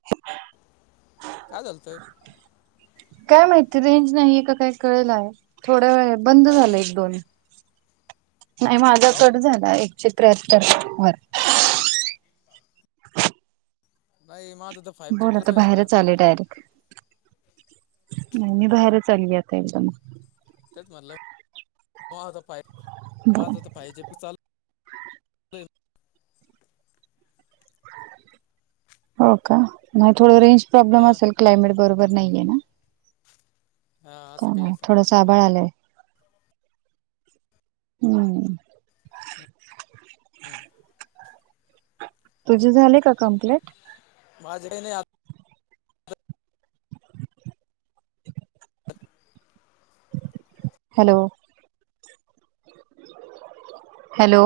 ह. [inaudible] काय माहिती रेंज नाही ए का काही कळेलं आहे थोड्या वेळ. बंद झालं नाही एक दोन नाही माझा हो कट झाला एक. [unintelligible] [unintelligible] [inaudible] बोला तर आहे आता बाहेरच चालेल. डायरेक्ट नाही मी बाहेर चालली आता एकदम. तेच म्हटलं. बोल [inaudible] हो का नाही थोडं रेंज हा प्रॉब्लेम असेल क्लायमेट बरोबर नाहीये ना. हा का असं काही नाही असं थोडं सा आाळ आलंय. हम्म. हम्म. तुझे झाले का कम्प्लीट. माझ्या काही नाही. हात. हॅलो. हॅलो.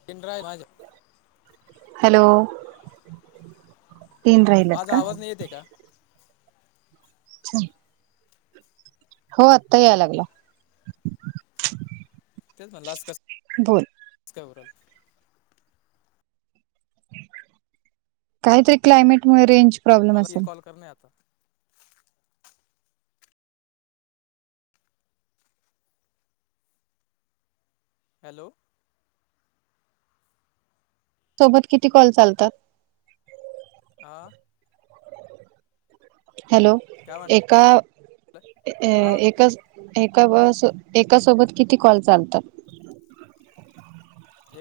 [inaudible] हॅलो तीन राहिलत माझा का? आवाज नाही येते का. [inaudible] हो आत्ता याय लागला तेच म्हणाल अस कस बोल काय होऊन राहील. काहीतरी क्लायमेटमुळे रेंज. प्रॉब्लेम मला ये असेल कॉल करणे आता हॅलो सोबत किती कॉल चालतात आ हॅलो काय म्हटलं एका अ हा एकाच एका बस एका सोबत किती कॉल चालतात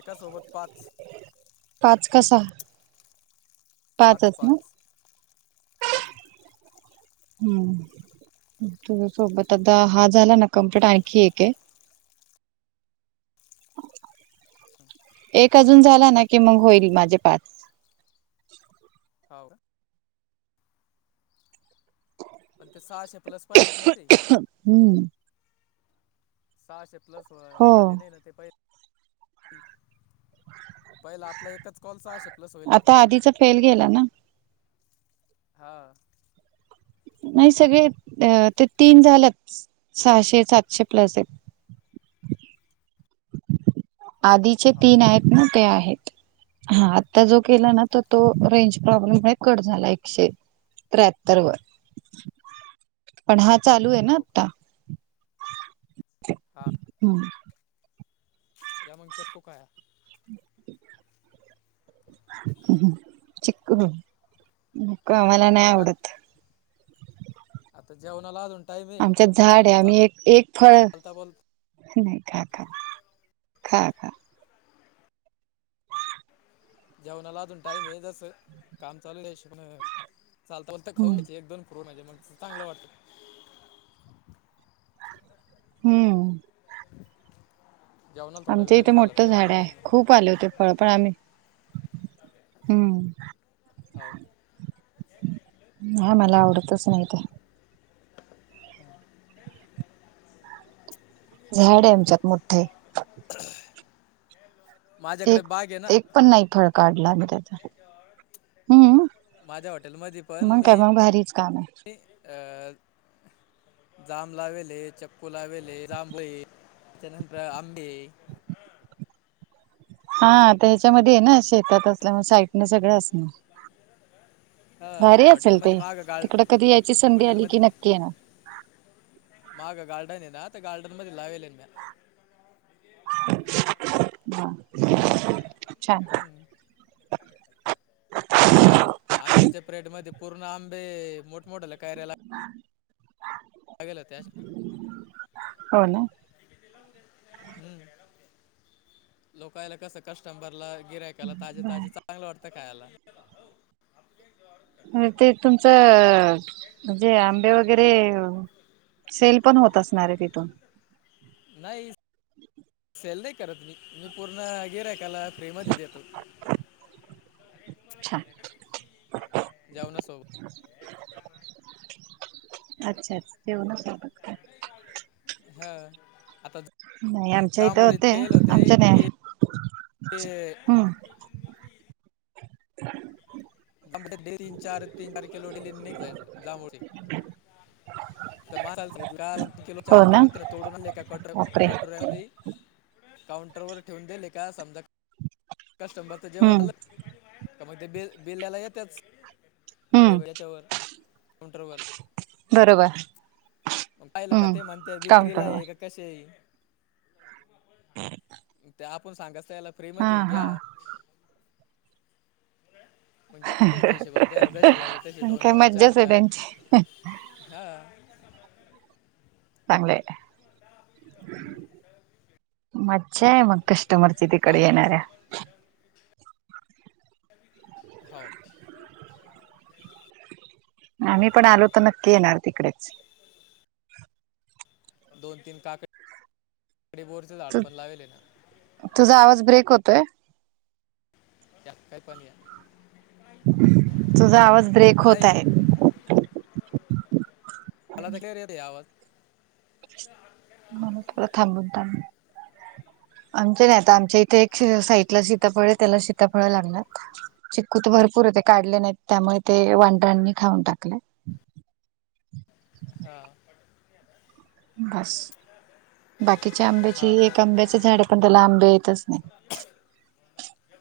एकासोबत पाच पाच का सहा पाच पाचच पाच ना हम्म तुझ सोबत आता हा झाला ना कम्प्लीट आणखी एक आहे [inaudible] एक अजून झाला ना की मग होईल माझे पाच हो का पण ते सहाशे प्लस पाहिजेत ना ते हम्म सहाशे प्लस हो झाले नाही ना ते पहि ह पहिला आपला एका कॉलचा सहाशे प्लस होईल वाटत. आता आधीचा फेल गेला ना हा नाय सगळे ते तीन झाल्यात सहाशे सातशे प्लस आयत. आधीचे हो तीन का आहेत ना ते आहेत. हा आत्ता जो केला ना तर तो रेंज प्रॉब्लेम कट झाला एकशे एक त्र्याहत्तर वर पण हा चालू आय ना हो का आता? हा. हम्म. या मग चक्को काया. [inaudible] चिक्कू? नको मला नाय मग आत- आवडत. आता जेवणाला अजून टाईम आहे आमच्यात झाड आय आता आम्ही एक एक फळ चालता बोल नाय खा खा खा खा. जेवणाला अजून टाईम ए जसं काम चालू आय त्या हिशोबन चालता बोलता खाऊ हम्म घ्यायचे एक दोन फ्रुट म्हणजे म्हणजे मग चांगलं वाटतं. हम्म. [inaudible] जेवणा थोडा आमच्या वेळ इथे बी झाला तर मोठं काय झाड वाटत आहे नाय म. खूप आले होते फळ पण आम्ही [inaudible] हाव. आमाला आवडतच नाय ते. [inaudible] झाड आय आमच्यात मोठं. [inaudible] माझ्याकड एक बाग ए ना. एक पण नाही फळ काढला आम्ही त्याचा हम्म माझ्या हॉटेल मध्ये पण मग मी काय मग भारीच काम आहे अ जाम लावेले चक्कू लावेले त्यानंतर आंबे हा ते ह्याच्यामध्ये ए ना शेतात असल्यामुळ साईटन सगळं असणार. हा भारी असेल ते? हॉटेलमध्ये माग गार्ड तिकड कधी यायची संधी आली की नक्की येणार. मागं गार्डन ए ना तर गार्डन मध्ये लावेल ना म्या. [inaudible] हा अरे साडी का छान [unintelligible] टाकली बाहेर? [unintelligible] आता आ आंब्याच्या प्रेड मध्ये पूर्ण आंबे मोठ मोठाल्या कायऱ्याला [inaudible] लागलं होत्या. हो ना हम्म, लोकायला कस कस्टंबरला गिराय त्याला ताजे बर ताजे चांगलं वाटतं खायाला. हम्म, ते तुमचं म्हणजे आंबे वगैरे हो सेल पण होत असणार आय तिथून? नाय सेल नाय करत मी, मी पूर्ण गीरायकाला फ्री मध्ये देतो. छान [unintelligible] जाऊ ना सो अच्छा अच्छा जेवणा सोबत काय हा आता नाय आमच्या इथे जांभूळ होते आमच्या नाय. ते [unintelligible] तीन चार तीन चार किलोडी जायच [unintelligible] तर म किलो हो चार ना किलो होते तोडून का कटो बापरे कटोर काउंटर वर ठेऊून दिले का समजा. कस्टमरच जेवण हम्म झालं. तर मग ते बि बिल द्यायला येतेच. हम्म टेबल याच्यावर काउंटर वर. बरोबर. पाहिलं की हम्म ते म्हणतात विक्रीला काउंटरवर हाय कशी आहे. ते आपण सांगायचं त्याला फ्री हा मध्ये हा [inaudible] मग घेता त्याच्या हिशोबने त्याला जसे लागले तसे पण दोन- काय दोन, मज्जाच आहे चार-चार त्यांची हा. [unintelligible] चांगलेय. हम्. मचछ आहे मग कस्टमरची तिकडे आंब येणाऱ्या. हो. [unintelligible] आम्ही पण आलो तर नक्की येणार तिकडेच. दोन तीन काकडीकडी बोरचे झाड तु पण लावेले ना. तुझा आवाज ब्रेक होतोय. त्यात काय पण या. तुझा आवाज ब्रेक होत नाही आहे. मला तर क्लियर येतेय आवाज. मला जरा थांबून-थांबून. आमच्या नाही आता आमच्या इथे एक साईटला सीताफळ आहे त्याला सीताफळ लागणार. चिकू तर भरपूर होते काढले नाहीत. त्यामुळे ते वांढर्यांनी खाऊन टाकले. हा. बस. बाकीच्या आंब्याची हा एक आंब्याच झाड पण त्याला आंबे येतच नाही.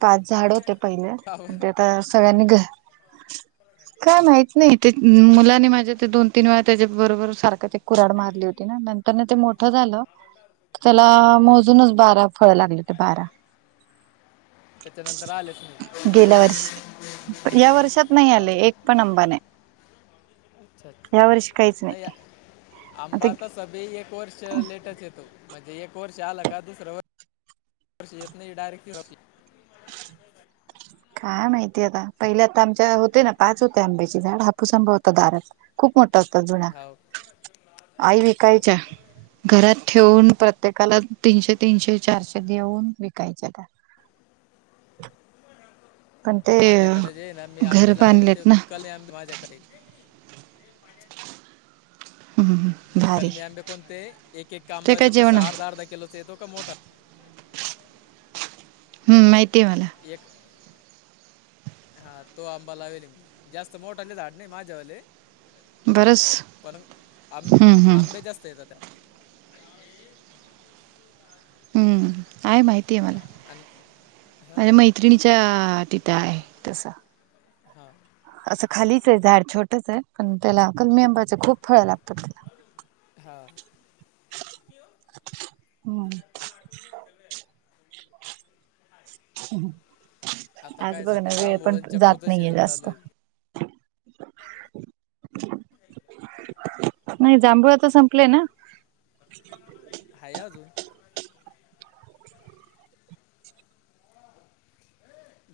पाच झाड होते पहिले. ते आता सगळ्यांनी घ [unintelligible] काय माहत नाही ते मुलाने माझ्या ते दोन- तीन वेळा त्याच्या बरोबर सारखा ते एक कुराड मारली होती ना. त्यां ते मोठं झालं त्याला हा मोजूनच बारा फळ लागले ते बारा [inaudible] त्याच्या नंतर आलेच गेल्या वर्षी नाहीत. या वर्षात नाही आले. एक पण अंबा नाही. अच्छा अच्छा या वर्षी काहीच नाही. आता आंबा तसा बी एक वर्ष लेटच येतो म्हणजे एक वर्ष आलं का दुसरं वर्ष येत नाही. डायरेक्ट काय माहितीय आता. पहिल्या आता आमच्या होते ना पाच होते आंब्याचे झाड. हापूस आंबा होता दारात खूप मोठा होता जुना. हो आई हो विकायच्या. घरात ठेवून प्रत्येकाला तीनशे-तीनशे, चारशे देऊन विकायच्या. पण ते माझ्याकडे जाे ना मी आंबे घर लावले बांधलेत ना कल आंब माझ्याकडे. क हम्म ते भारी कलमी आंबे कोणते? एक एक ते आंबा काय जस जेवण अर्धा-अर्धा कीलो सेतो का मोठा. [unintelligible] हम्म, माहिती आहे मला. एक आहे. हा, तो आंबा लावेल. जास्त मोठाले झाड नाही माझ्यावाले. बरंच पण, आं हम्म हम्म आंबे जास्त येतात त्याला. [unintelligible] हं, आहे माहिती आहे मला. आणि माझ्या हां मैत्रिणीच्या तिथं आहे. तसं. हा. असं खालीच आहे. झाड छोटच आहे. पण त्याला कलमी आंबाच खूप फळ लागतात. त्याला. हा. हम्म [unintelligible] [unintelligible] आता आज काय बघ ना, सध्या वेळ जांभूळ पण आणि जात चक्कोचं नाहीये सीझन चालू जास्त. आहे नाही, जांभूळ आता संपलंय ना. हाय अजून.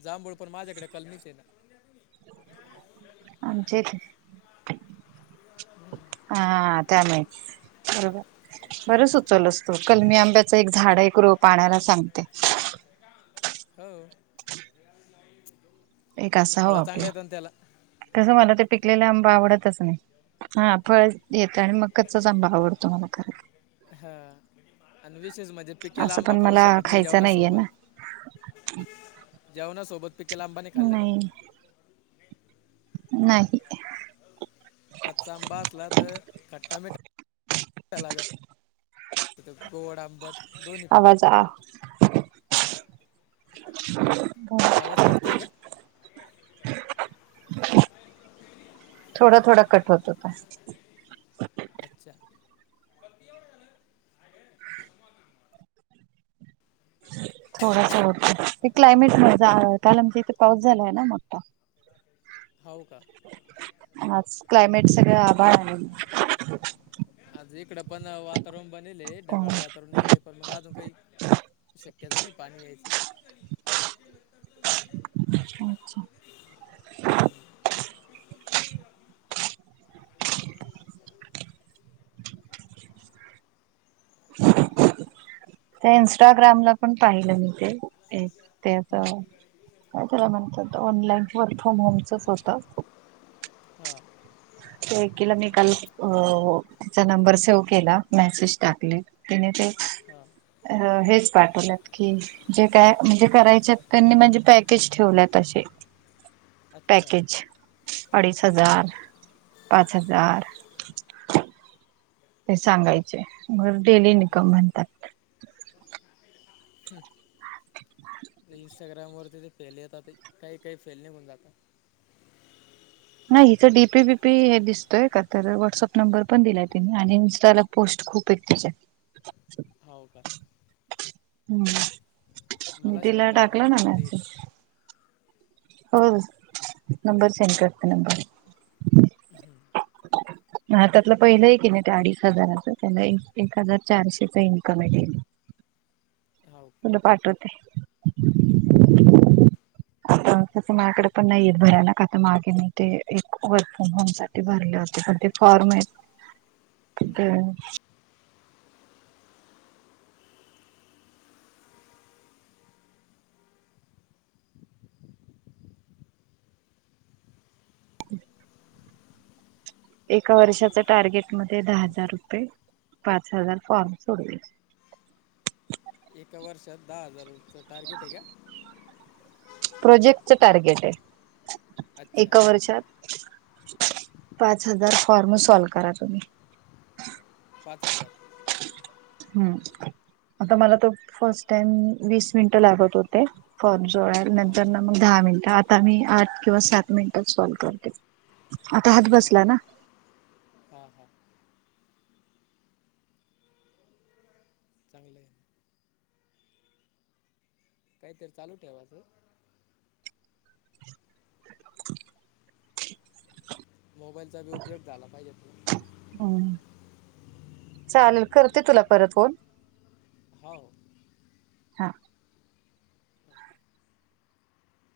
जांभळ पण, माझ्याकडे कलमीच आहेत. [inaudible] आमचे इथे, हा त्यामुळे. बरोबर, बरं सुचवलंस. कलमी आंब्याच एक झाड आहे. एक रोप आणायला सांगते. हो, एक असावं फळ चांगले आपलं येतात त्याला. कसं, मला ते पिकलेला आंबा आवडतच नाही. हा फळ येत आणि मग कच्चाच आंबा आवडतो मला खरं. हा, आणि विशेष म्हणजे पिकेला असं आंबा पण खाऊ मला शकत नाही. खायचं नाहीये जेवणासोबत. ना जेवणा सोबत पिकेला आंबाने खाल्ला जात. नाही नाही. कच्चा आंबा असला तर खट्टा मिट्टा लागत. गोड आंबट दोन्ही पण. आवाज आ [inaudible] आवाज कटतोय का? थोडा थोडा कट होत होता. अच्छा. थोडा थोडा ते क्लायमेटमुळे काल आमच्या इथे पाऊस झालाय ना मोठा. होऊ का. आज क्लायमेट सगळं आभाळ आलंय. आज इकडं पण, वातावरण बनेलय ढगाळ त्यामुळे वातावरण येले. पण मग अजून काही शक्यता नाही. पाणी यायची. पण त्याच्या नंतरचा विषेय. अच्छा. [inaudible] [unintelligible] ते इन्स्टाग्रामला पण पाहिलं. मी ते. ते हम्म, त्याचं, काय त्याला म्हणतात, ऑनलाईन वर्क फ्रॉम होमचं होत. हा. एकीला मी काल अ तीचा नंबर सेव्ह केला मेसेज टाकले तिने ते हा. अ हेच पाठवल्यात की जे काय म्हणजे करायच्या त्यांनी म्हणजे पॅकेज ठेवल्यात असे अच्छा पॅकेज अडीच हजार, पाच हा हजार ते सांगायचे मग डेली इन्कम हम्म. म्हणतात. इंस्टाग्राम वरती ते फेले येतातात काही काही फेले होऊन जातात. नाही हिचं डीपी बीपी हे दिसतोय का तर व्हॉट्सअप नंबर पण दिलाय तिने आणि इनस्टाला पोस्ट खूप आहेत तिचे. हो का. मी मला शेअर तिला करा ना मग टाकला कोणते इथे मेसेज हो नंबर सेंड करते नंबर. हम्म. हा त्यातलं पहिलं हाय कणी ते अडीच हजाराच त्याला एक एक हजार चारशेच इन्कम आहे डेली. हाव. तुला पाठवते. तसं माझ्याकडे पण नाहीयेत [unintelligible] आता मार्केटिंग ते एक वर्क फ्रॉम होम सा ते भरले होते पण ते फॉर्म आहेत. तिथ [unintelligible] एका वर्षाच्या टार्गेट मध्ये दहा हजार रुपये पाच हजार फॉर्म सोडवयाचे. एका वर्षात दहा हजारचं टार्गेट आहे का? प्रोजेक्टच टार्गेट आहे, अच्छा एका वर्षात पाच हजार फॉर्म सॉल्व करा तुम्ही. पाच हजार? हम्. आता मला त फर्स्ट टाइम वीस मिनट लागत होते फॉम सोडायला हो नंतरन मग दहा मिनिटं आता मी आठ किंवा सात मिनिटात सोल्व करते आता हात बसला ना. हा हा. चांगलं हाय. काहीतर चालू ठेवाचं हॅलो. मोबाईलचा बी उपयोग झाला पाहिजे. तुला हम्म. चालेल करते तुला परत फोन. हो. हा.